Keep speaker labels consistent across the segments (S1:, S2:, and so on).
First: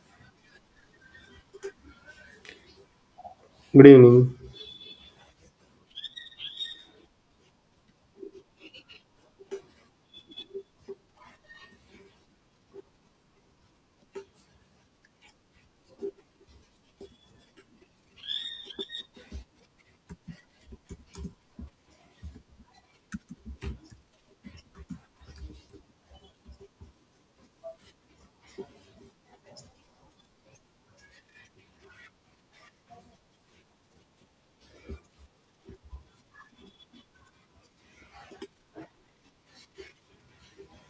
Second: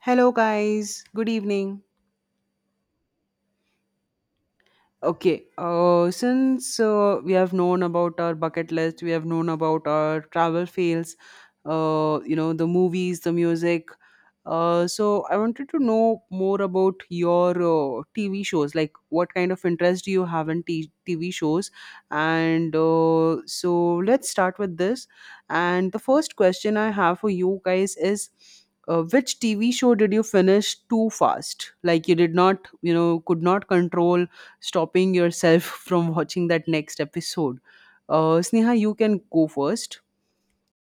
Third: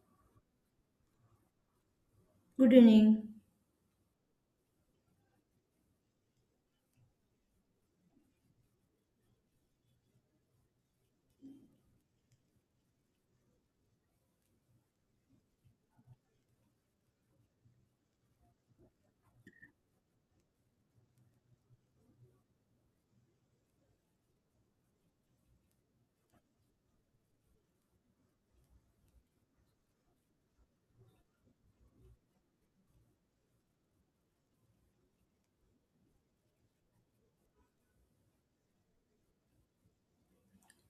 S1: Hello, guys. Good evening.
S2: Good evening.
S3: Good evening.
S1: Okay, since we have known about our bucket list, we have known about our travel fails, the movies, the music. So I wanted to know more about your TV shows. Like, what kind of interest do you have in TV shows? And so let's start with this. And the first question I have for you guys is, which TV show did you finish too fast? Like, you did not, you know, could not control stopping yourself from watching that next episode. Sneha, you can go first.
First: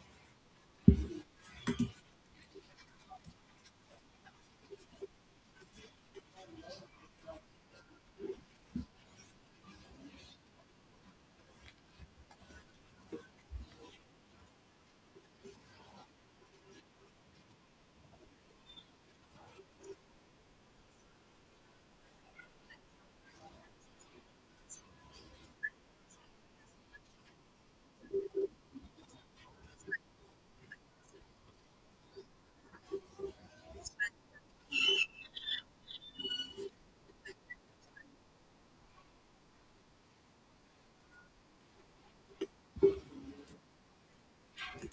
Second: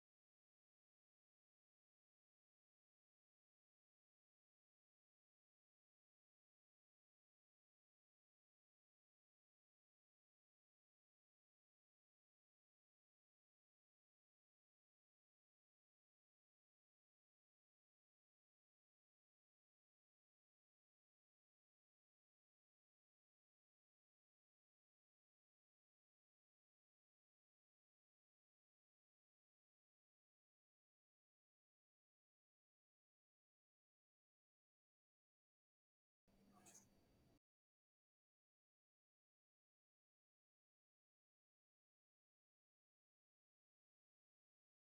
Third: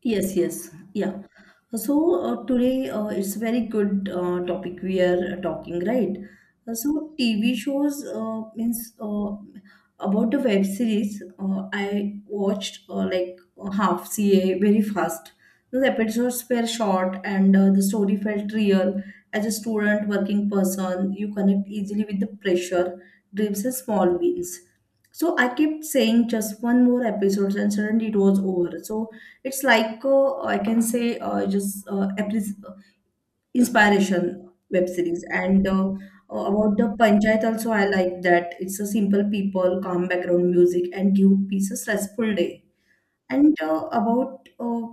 S2: Yes, yes, yeah. Today it's very good topic we are talking, right? So TV shows means about the web series. I watched like half CA very fast. The episodes were short and the story felt real. As a student, working person, you connect easily with the pressure, dreams, and small wins. So I kept saying just one more episode, and suddenly it was over. So it's like I can say just inspiration web series and about the panchayat also I like that it's a simple people calm background music and give peace a stressful day and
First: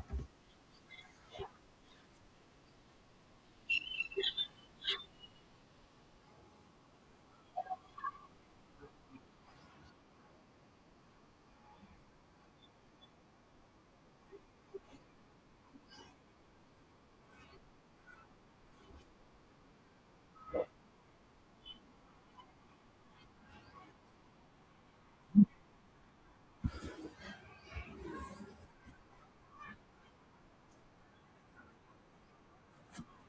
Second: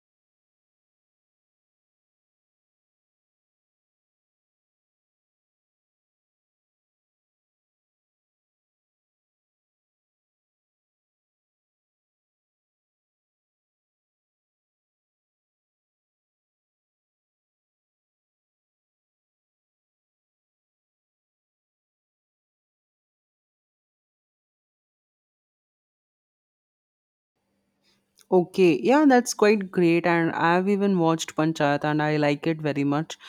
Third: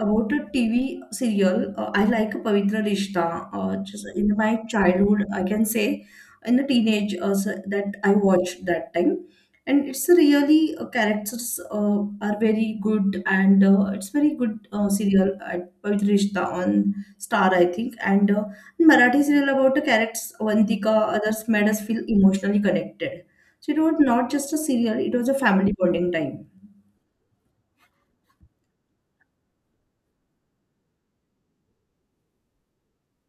S2: about a TV serial, I like Pavitra Rishta. Just in my childhood, I can say, in the teenage that I watched that time, and it's a really characters are very good, and it's very good serial at Pavitra Rishta on Star, I think, and Marathi serial about the characters Avantika, others made us feel emotionally connected. So it was not just a serial; it was a family bonding time.
S1: Okay, yeah, that's quite great, and I've even watched Panchayat, and I like it very much.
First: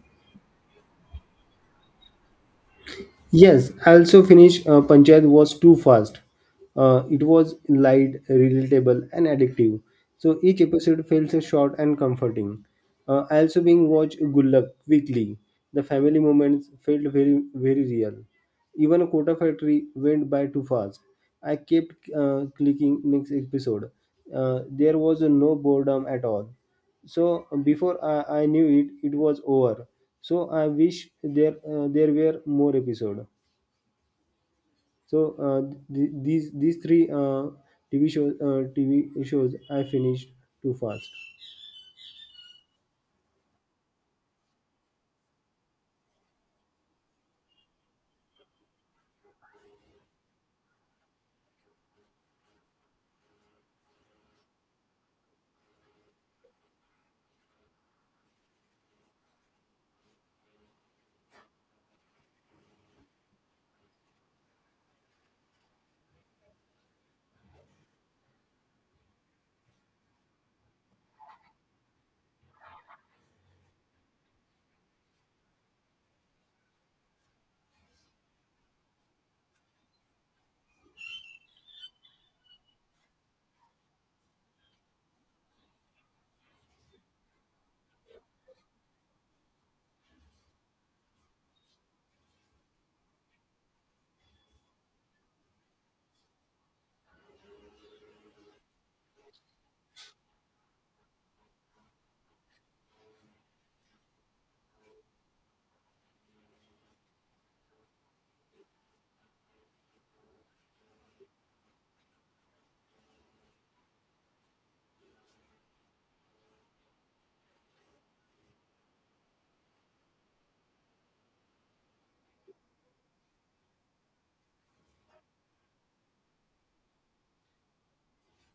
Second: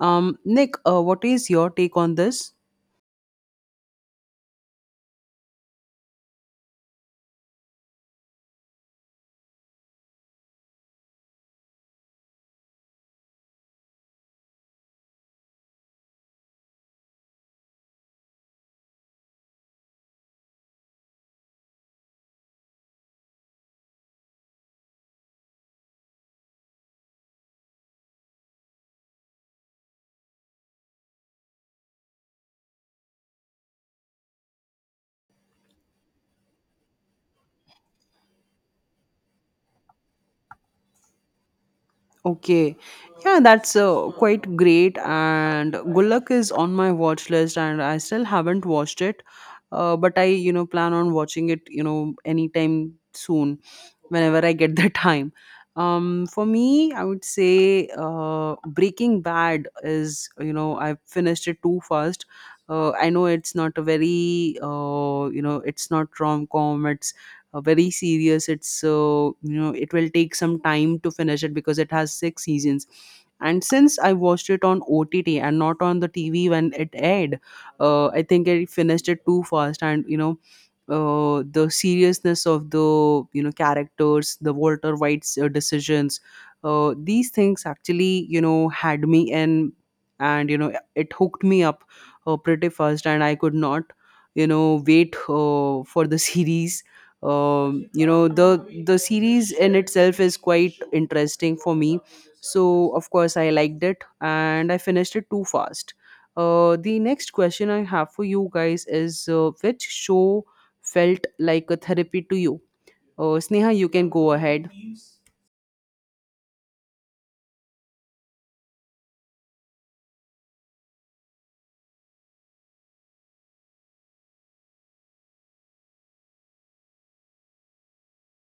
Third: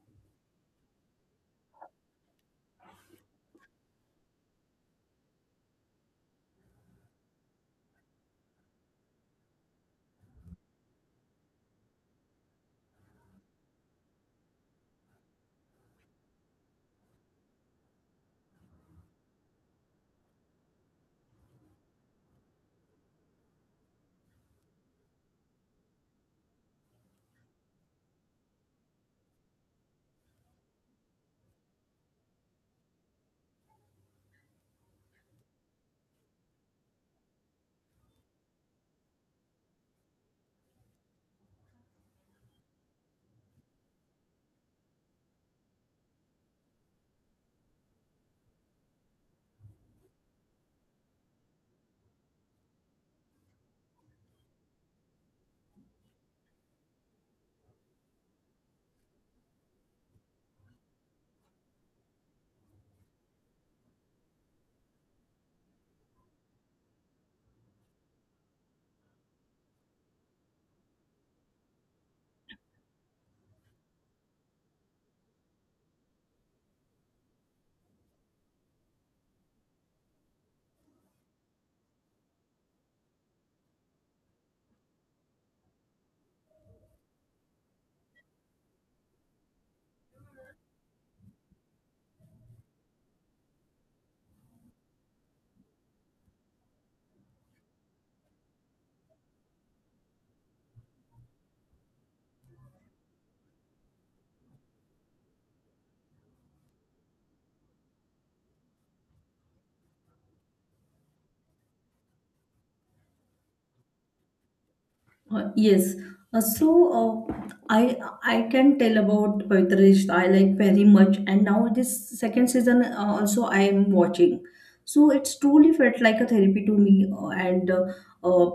S1: Nick, what is your take on this?
S3: Yes, I also finished Panchayat was too fast. It was light, relatable, and addictive. So each episode feels short and comforting. I also being watched Good Luck weekly. The family moments felt very, very real. Even Kota Factory went by too fast. I kept clicking next episode. There was no boredom at all. So before I knew it, it was over, so I wish there were more episode. So uh, these three tv shows I finished too fast.
S1: Okay. Yeah, that's quite great. And Good Luck is on my watch list, and I still haven't watched it. But I, you know, plan on watching it, you know, anytime soon, whenever I get the time. For me, I would say Breaking Bad is, you know, I finished it too fast. I know it's not a you know, it's not rom com, very serious. It's so, you know, it will take some time to finish it because it has 6 seasons, and since I watched it on OTT and not on the TV when it aired, I think I finished it too fast. And, you know, the seriousness of the, you know, characters, the Walter White's decisions, these things actually, you know, had me in, and, you know, it hooked me up pretty fast, and I could not, you know, wait for the series. You know, the series in itself is quite interesting for me, so of course I liked it and I finished it too fast. The next question I have for you guys is which show felt like a therapy to you? Sneha, you can go ahead.
S2: Uh, yes. Uh, so uh, I can tell about Pavitra Rishta. I like very much, and now this second season also I am watching. So it's truly felt like a therapy to me. And uh,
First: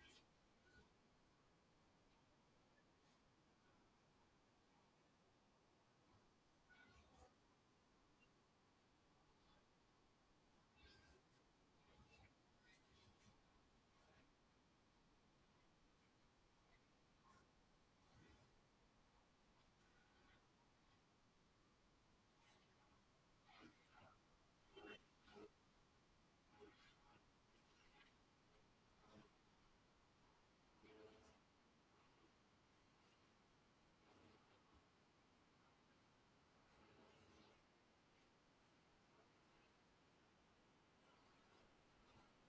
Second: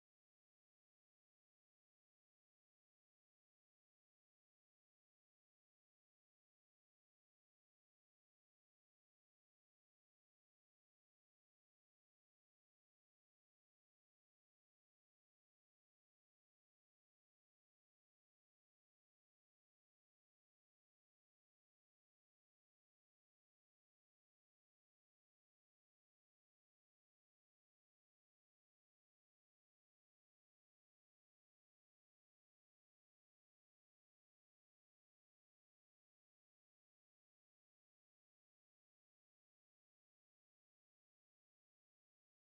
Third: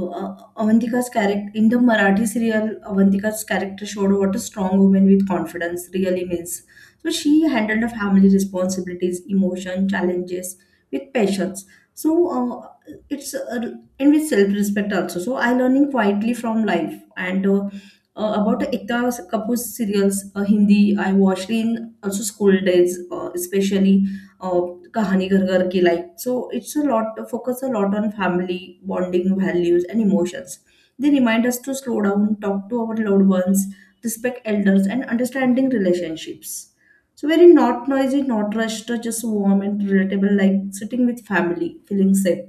S2: Avantika's character in the Marathi serial, Avantika's character showed what a strong woman with confidence really means. So she handled her family responsibilities, emotion, challenges with patience. So it's And with self-respect also. So I learning quietly from life and about Ekta Kapoor's serials, Hindi I watched in also school days, especially uh, Kahani Ghar Ghar Ki Life. So it's a lot focus a lot on family bonding values and emotions. They remind us to slow down, talk to our loved ones, respect elders, and understanding relationships. So very not noisy, not rushed, just warm and relatable, like sitting with family, feeling safe.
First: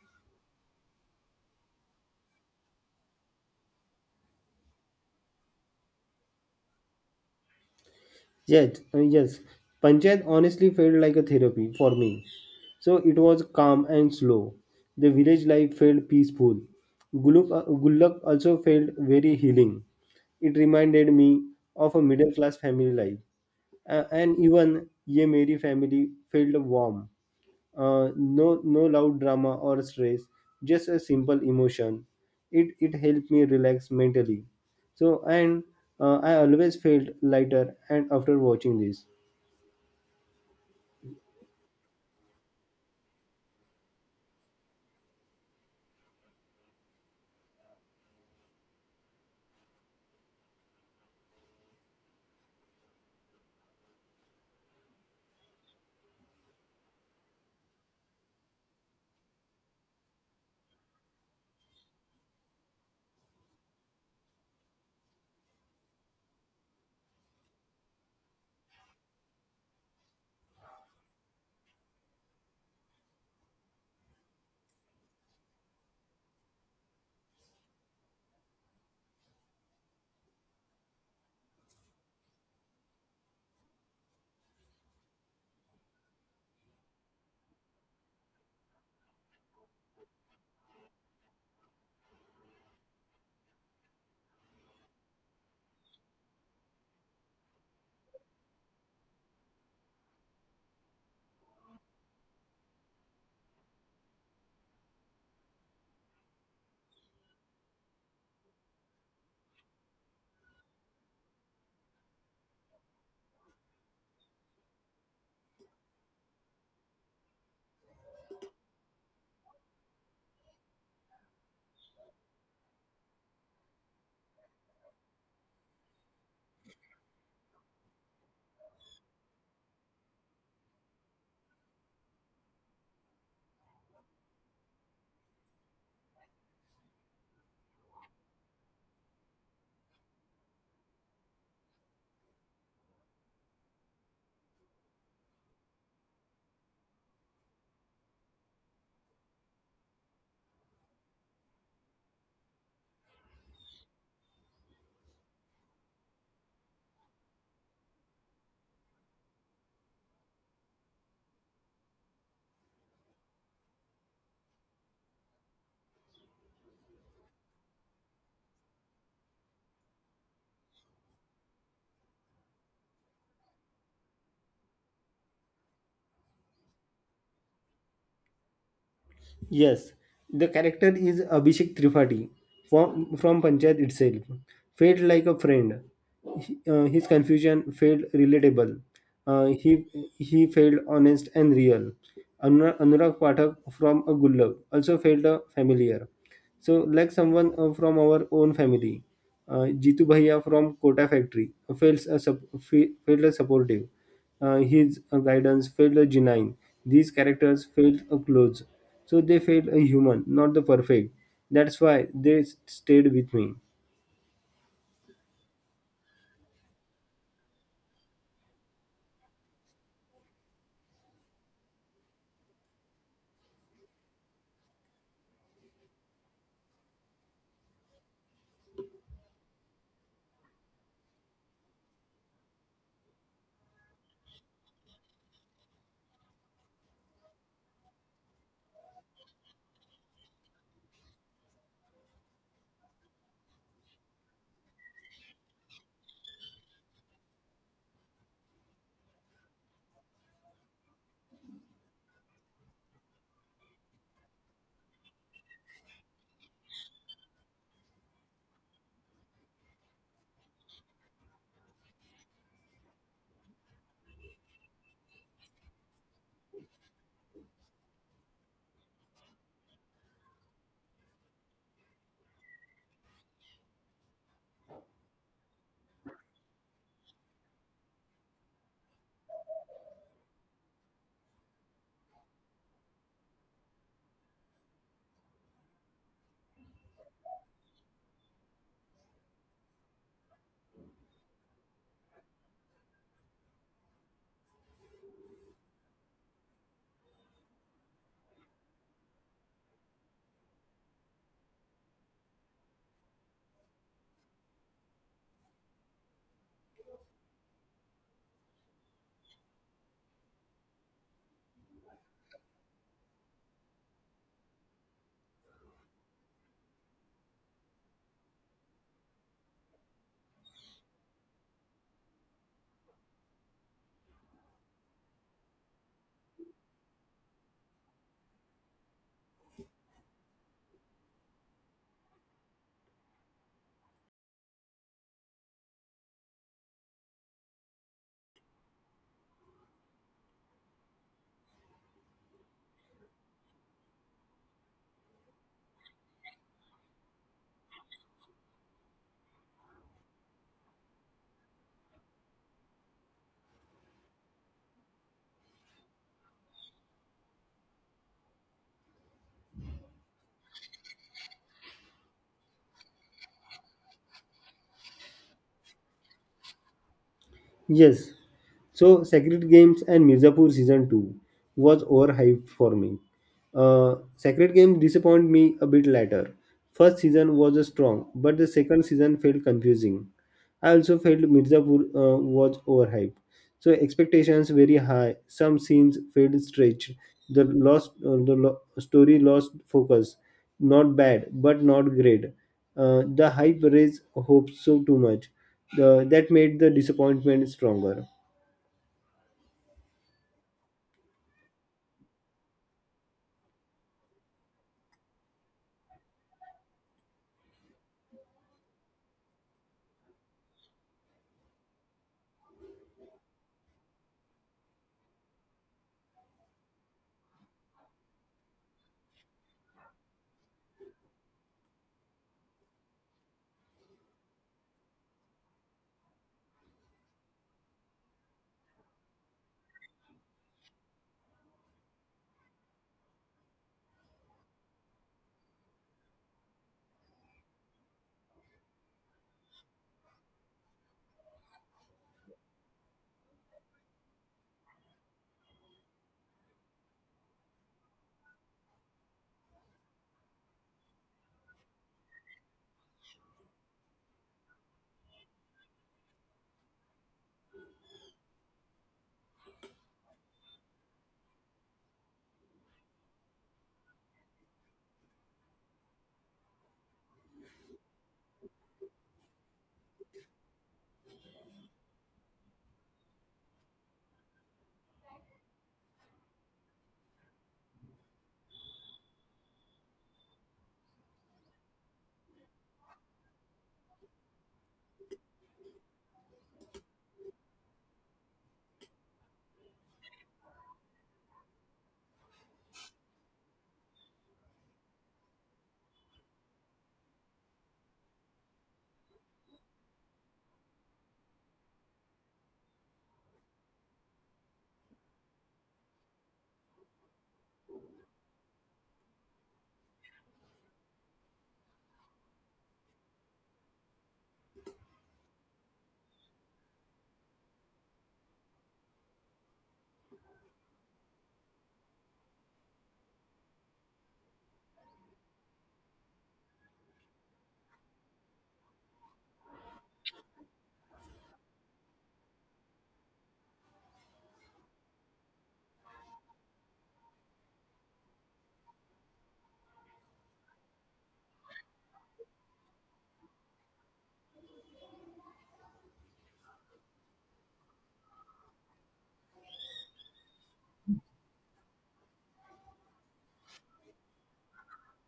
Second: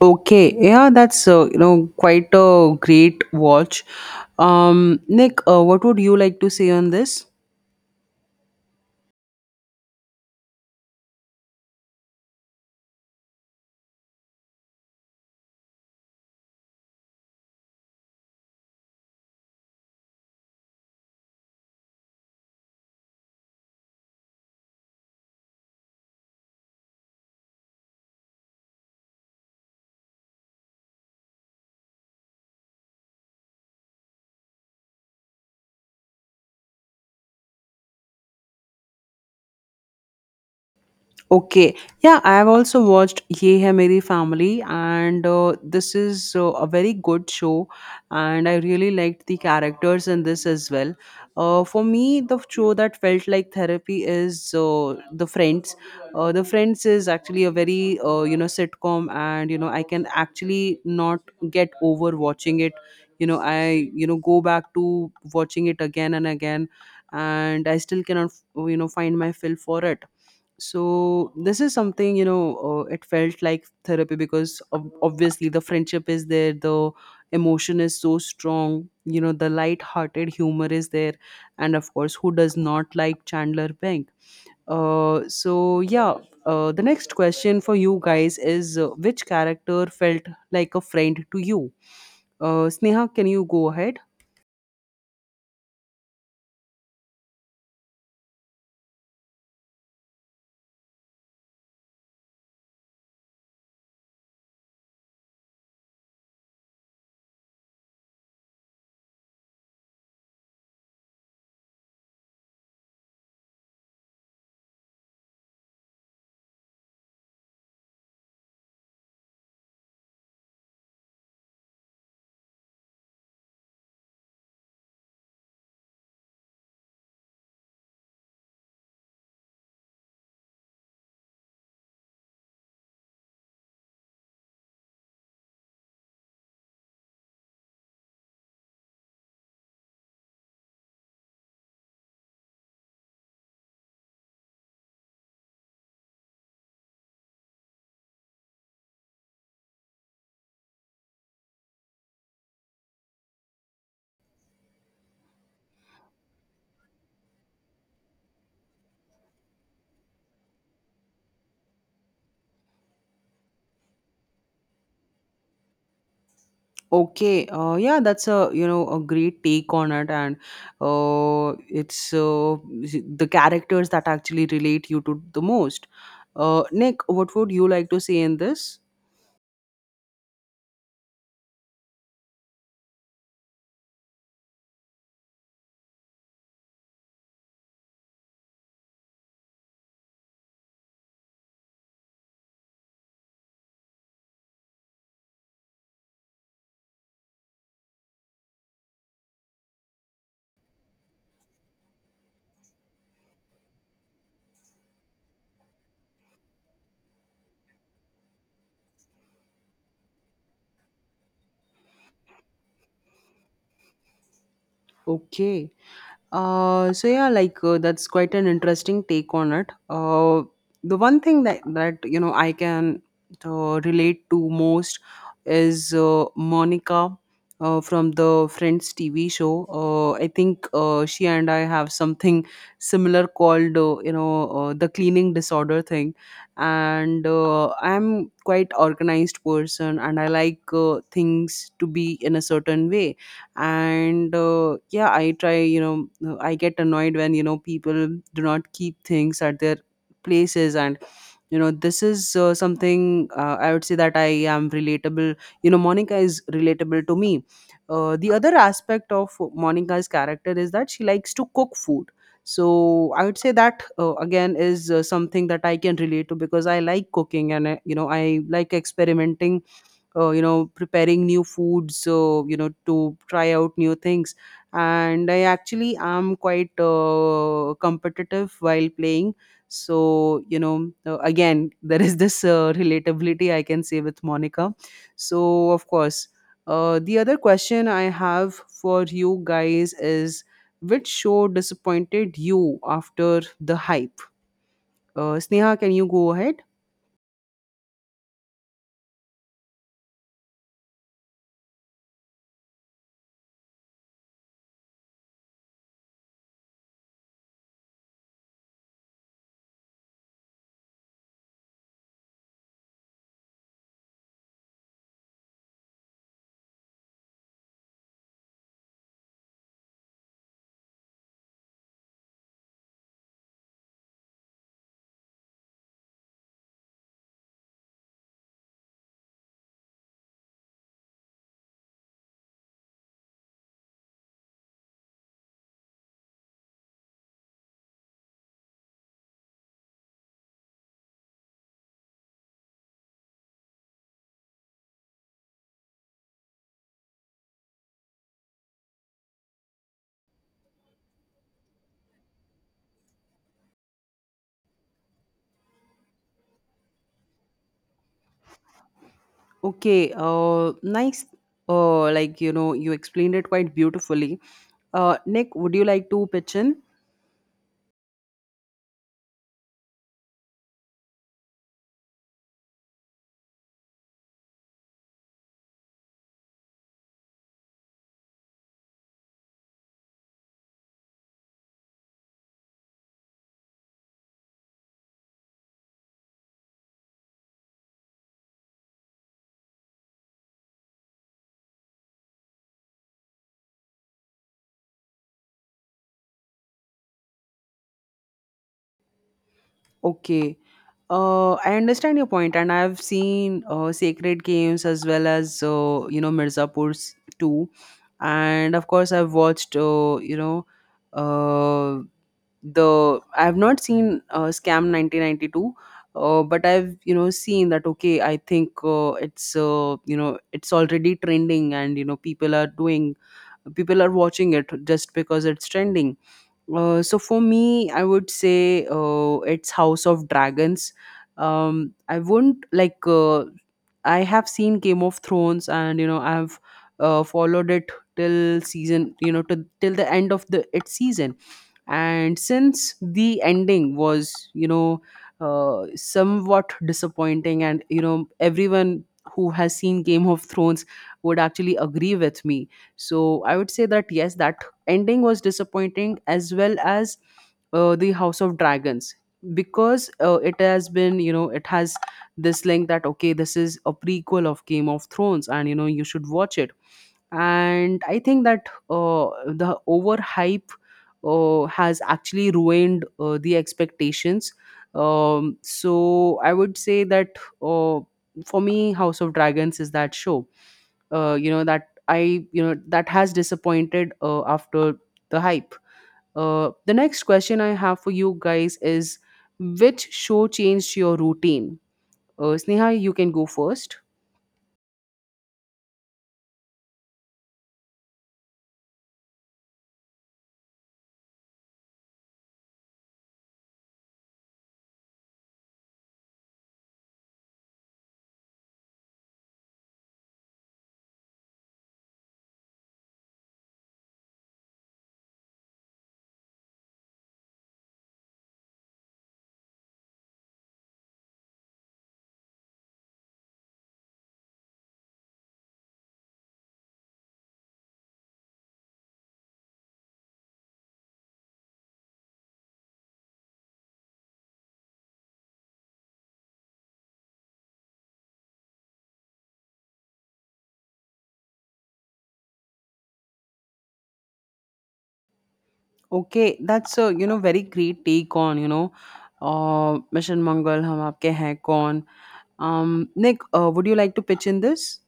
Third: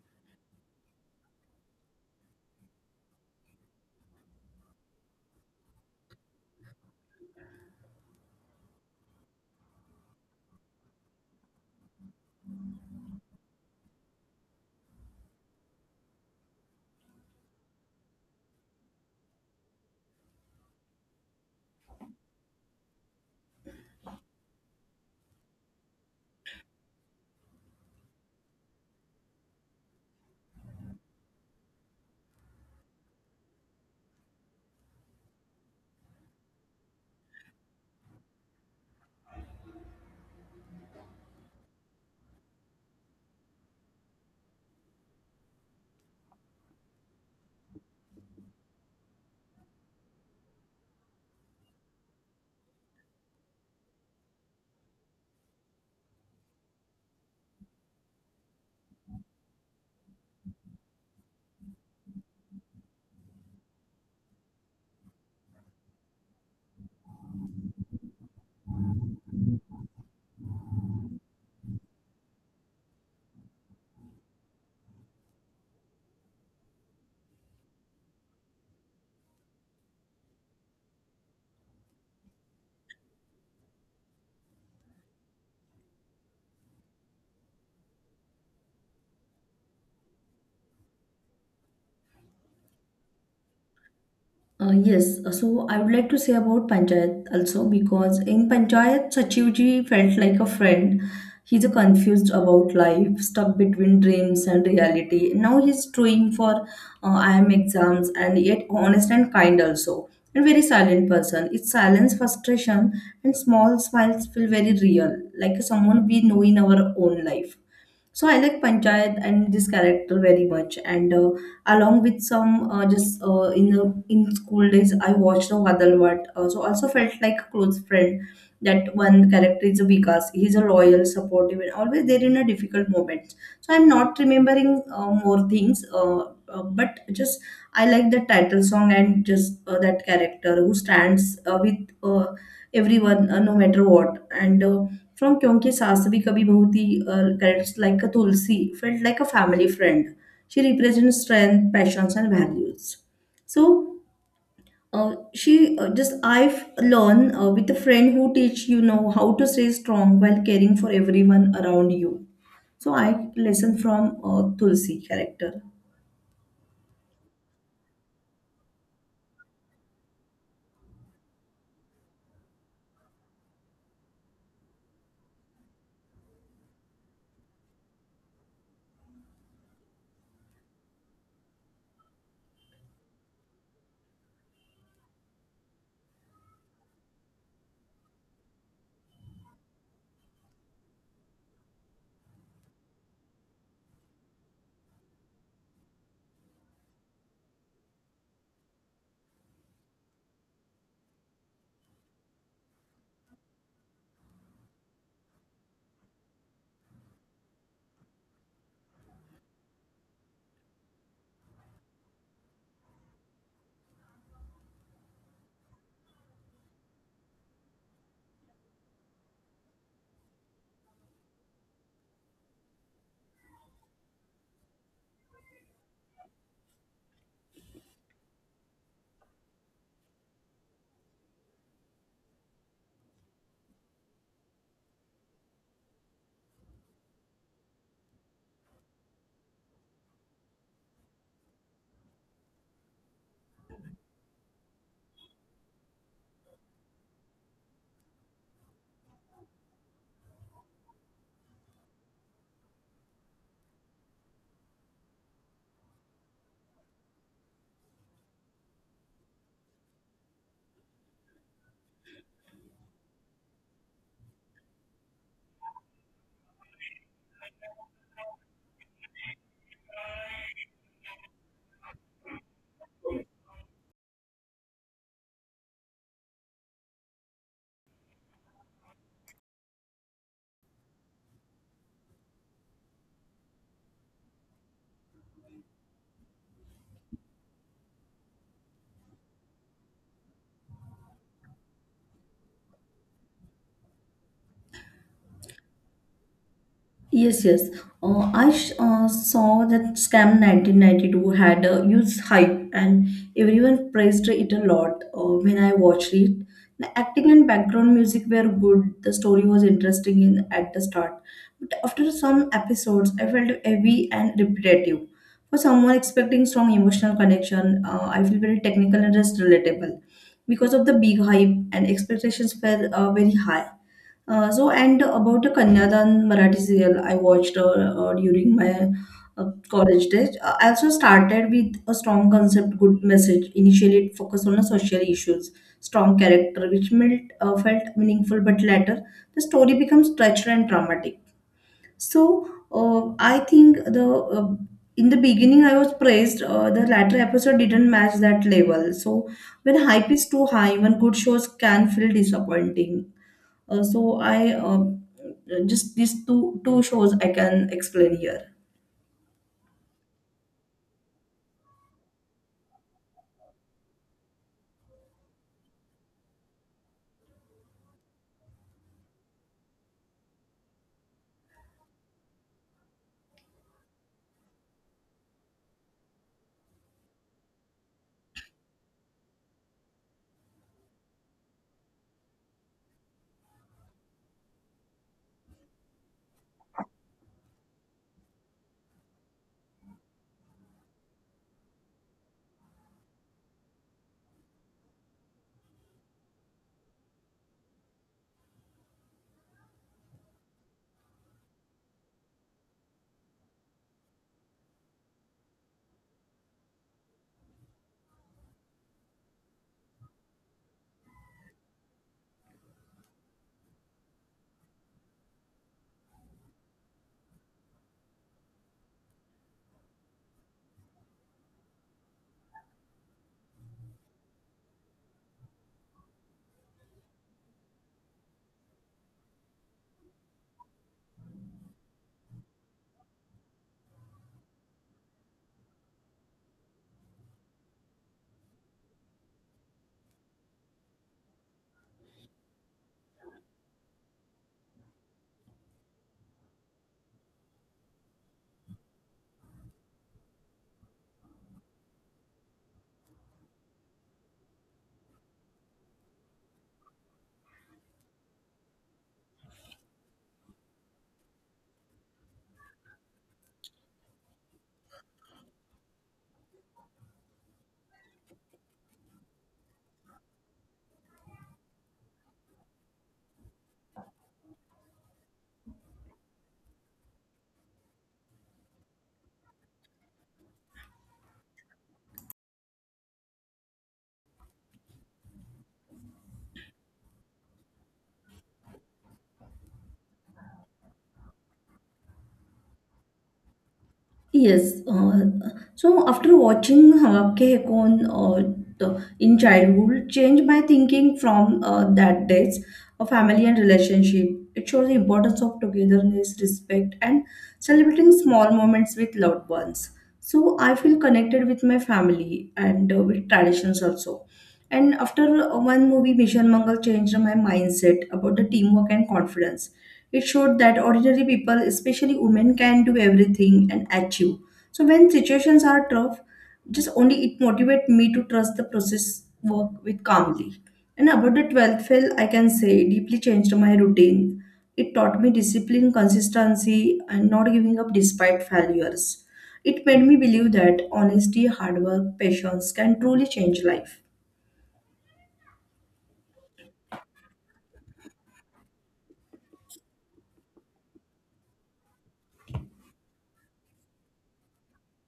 S1: Okay, yeah, that's you know quite a great watch. Nick, what would you like to say on this?
S3: Yes. Panchayat honestly felt like a therapy for me. So it was calm and slow. The village life felt peaceful. Gullak also felt very healing. It reminded me of a middle class family life. And even Ye Meri family felt warm. No, No loud drama or stress, just a simple emotion. It helped me relax mentally. So, and I always felt lighter and after watching this.
S1: Okay. Yeah, I have also watched Ye Hai Meri Family, and this is a very good show, and I really liked the characters in this as well. For me, the show that felt like therapy is The Friends. The Friends is actually a very you know sitcom, and you know I can actually not get over watching it. You know, I, you know, go back to watching it again and again, and I still cannot, you know, find my fill for it. So this is something, you know, it felt like therapy because obviously the friendship is there, the emotion is so strong, you know, the light hearted humor is there, and of course who does not like Chandler Bing? So yeah. The next question for you guys is which character felt like a friend to you? Sneha, can you go ahead?
S2: Yes, so I would like to say about Panchayat also because in Panchayat, Sachivji felt like a friend. He's a confused about life, stuck between dreams and reality. Now he's doing for IM exams and yet honest and kind also. And very silent person. It's silence, frustration, and small smiles feel very real, like someone we know in our own life. So I like Panchayat and this character very much. And Along with some just in the in school days, I watched the Vadalvat. So also felt like a close friend. That one character is Vikas. He's a loyal, supportive, and always there in a difficult moment. So I'm not remembering more things, but just I like the title song and just that character who stands with uh, everyone no matter what. And From Kyonki Saas Bhi Kabhi Bahu Thi, characters like a Tulsi felt like a family friend. She represents strength, passions, and values. So she just I've learned with a friend who teach you know how to stay strong while caring for everyone around you. So I lesson from Tulsi character.
S1: Okay, yeah, that's a, you know, a great take on it, and it's the characters that actually relate you to the most. Nick, what would you like to say in this?
S3: Yes, the character is Abhishek Tripathi from Panchayat itself. Felt like a friend. His confusion felt relatable. Uh, he he felt honest and real. Anurag Pathak from a Gullab also felt familiar. So like someone from our own family. Jitu Bhaiya from Kota Factory felt a supportive. His guidance felt genuine. These characters felt close, so they felt human, not the perfect. That's why they stayed with me.
S1: Okay. So yeah, like that's quite an interesting take on it. The one thing that you know I can relate to most is Monica from the Friends TV show. I think she and I have something similar called, the cleaning disorder thing, and I'm quite organized person, and I like things to be in a certain way. And yeah, I try, you know, I get annoyed when, you know, people do not keep things at their places. And, you know, this is something, I would say that I am relatable. You know, Monica is relatable to me. The other aspect of Monica's character is that she likes to cook food. So I would say that again is something that I can relate to because I like cooking, and I, you know, I like experimenting, you know, preparing new foods, so, you know, to try out new things. And I actually am quite competitive while playing, so, you know, again there is this relatability I can say with Monica. So of course, the other question I have for you guys is which show disappointed you after the hype? Sneha, can you go ahead?
S2: Yes, yes. Saw that Scam 1992 had a huge hype and everyone praised it a lot when I watched it. The acting and background music were good, the story was interesting in, at the start. But after some episodes, I felt heavy and repetitive. For someone expecting strong emotional connection, I feel very technical and just relatable. Because of the big hype and expectations were very high. So and about a Kanyadan Marathi serial I watched during my college days. I also started with a strong concept, good message. Initially, it focused on the social issues, strong character, which felt meaningful, but later the story becomes touched and dramatic. I think the in the beginning I was praised. The latter episode didn't match that level. So when hype is too high, even good shows can feel disappointing. So I Just these two shows I can explain here.
S1: Okay, nice. Like, you know, you explained it quite beautifully. Nick, would you like to pitch in?
S3: Yes, so Sacred Games and Mirzapur season two was overhyped for me. Sacred Games disappointed me a bit later. First season was strong, but the second season felt confusing. I also felt Mirzapur was overhyped. So expectations very high. Some scenes felt stretched. The story lost focus. Not bad, but not great. The hype raised hopes so too much. That made the disappointment stronger.
S1: Okay. I understand your point, and I've seen Sacred Games as well as, you know, Mirzapur's too, and of course I've watched, you know uh, the I have not seen Scam 1992, but I've, you know, seen that, okay, I think it's you know, it's already trending, and you know people are watching it just because it's trending. So for me, I would say it's House of Dragons. I wouldn't like I have seen Game of Thrones, and you know I've followed it till season you know to, till the end of the its season. And since the ending was, you know, somewhat disappointing, and, you know, everyone who has seen Game of Thrones would actually agree with me. So I would say that yes, that ending was disappointing, as well as the House of Dragons, because it has been, you know, it has this link that, okay, this is a prequel of Game of Thrones and you know you should watch it. And I think that the overhype has actually ruined the expectations. So I would say that, uh, for me, House of Dragons is that show you know that I, you know, that has disappointed after the hype. The next question I have for you guys is which show changed your routine? Sneha, you can go first.
S2: Yes. So after watching Habab Ke Kaun in childhood, changed my thinking from that days of family and relationship. It shows the importance of togetherness, respect, and celebrating small moments with loved ones. So I feel connected with my family and with traditions also. And after one movie, Mission Mangal changed my mindset about the teamwork and confidence it showed that ordinary people, especially women, can do everything and achieve. So when situations are tough, just only it motivates me to trust the process work with calmly. And about the 12th fail, I can say deeply changed my routine. It taught me discipline, consistency, and not giving up despite failures. It made me believe that honesty, hard work, patience can truly change life.
S1: Okay, that's a, you know, very great take on, you know, Mission Mangal, Hum Aapke Hain Kaun. Nick, would you like to pitch in this?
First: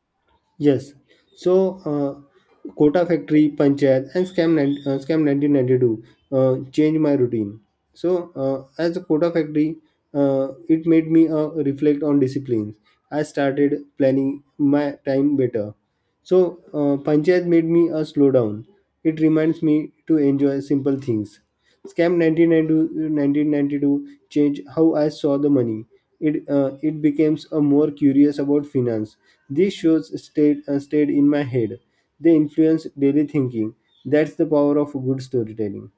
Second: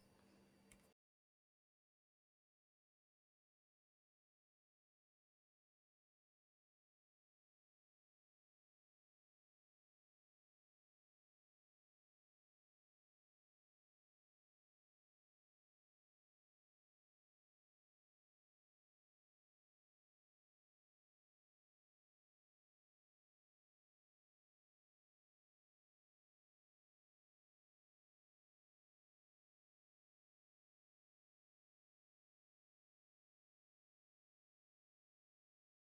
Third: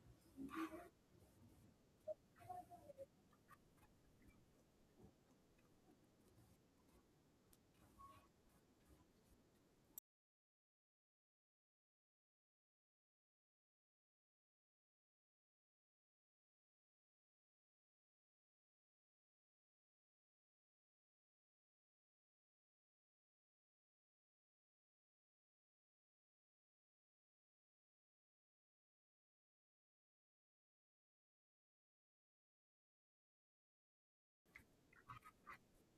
S3: Yes. So, Kota Factory, Panchayat, and Scam 1992 changed my routine. So, as a Kota Factory, it made me reflect on disciplines. I started planning my time better. So, Panchayat made me a slow down. It reminds me to enjoy simple things. Scam 1992 changed how I saw the money. It becomes a more curious about finance. These shows stayed in my head. They influence daily thinking. That's the power of good storytelling.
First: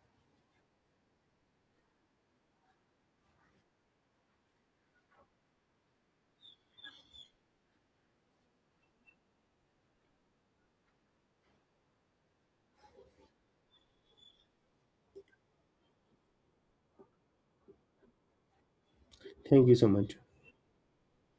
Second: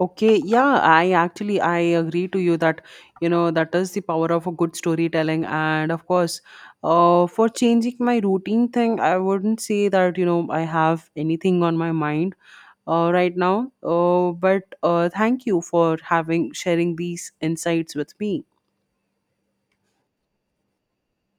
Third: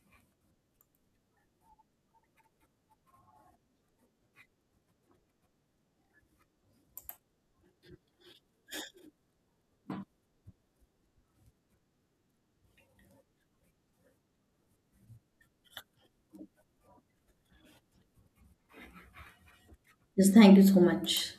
S1: Okay, yeah, I actually I agree to you that you know that is the power of a good storytelling. And of course, for changing my routine thing, I wouldn't say that you know I have anything on my mind right now. But thank you for having sharing these insights with me.
S3: Thank you so much.
S2: Yes, thank you so much.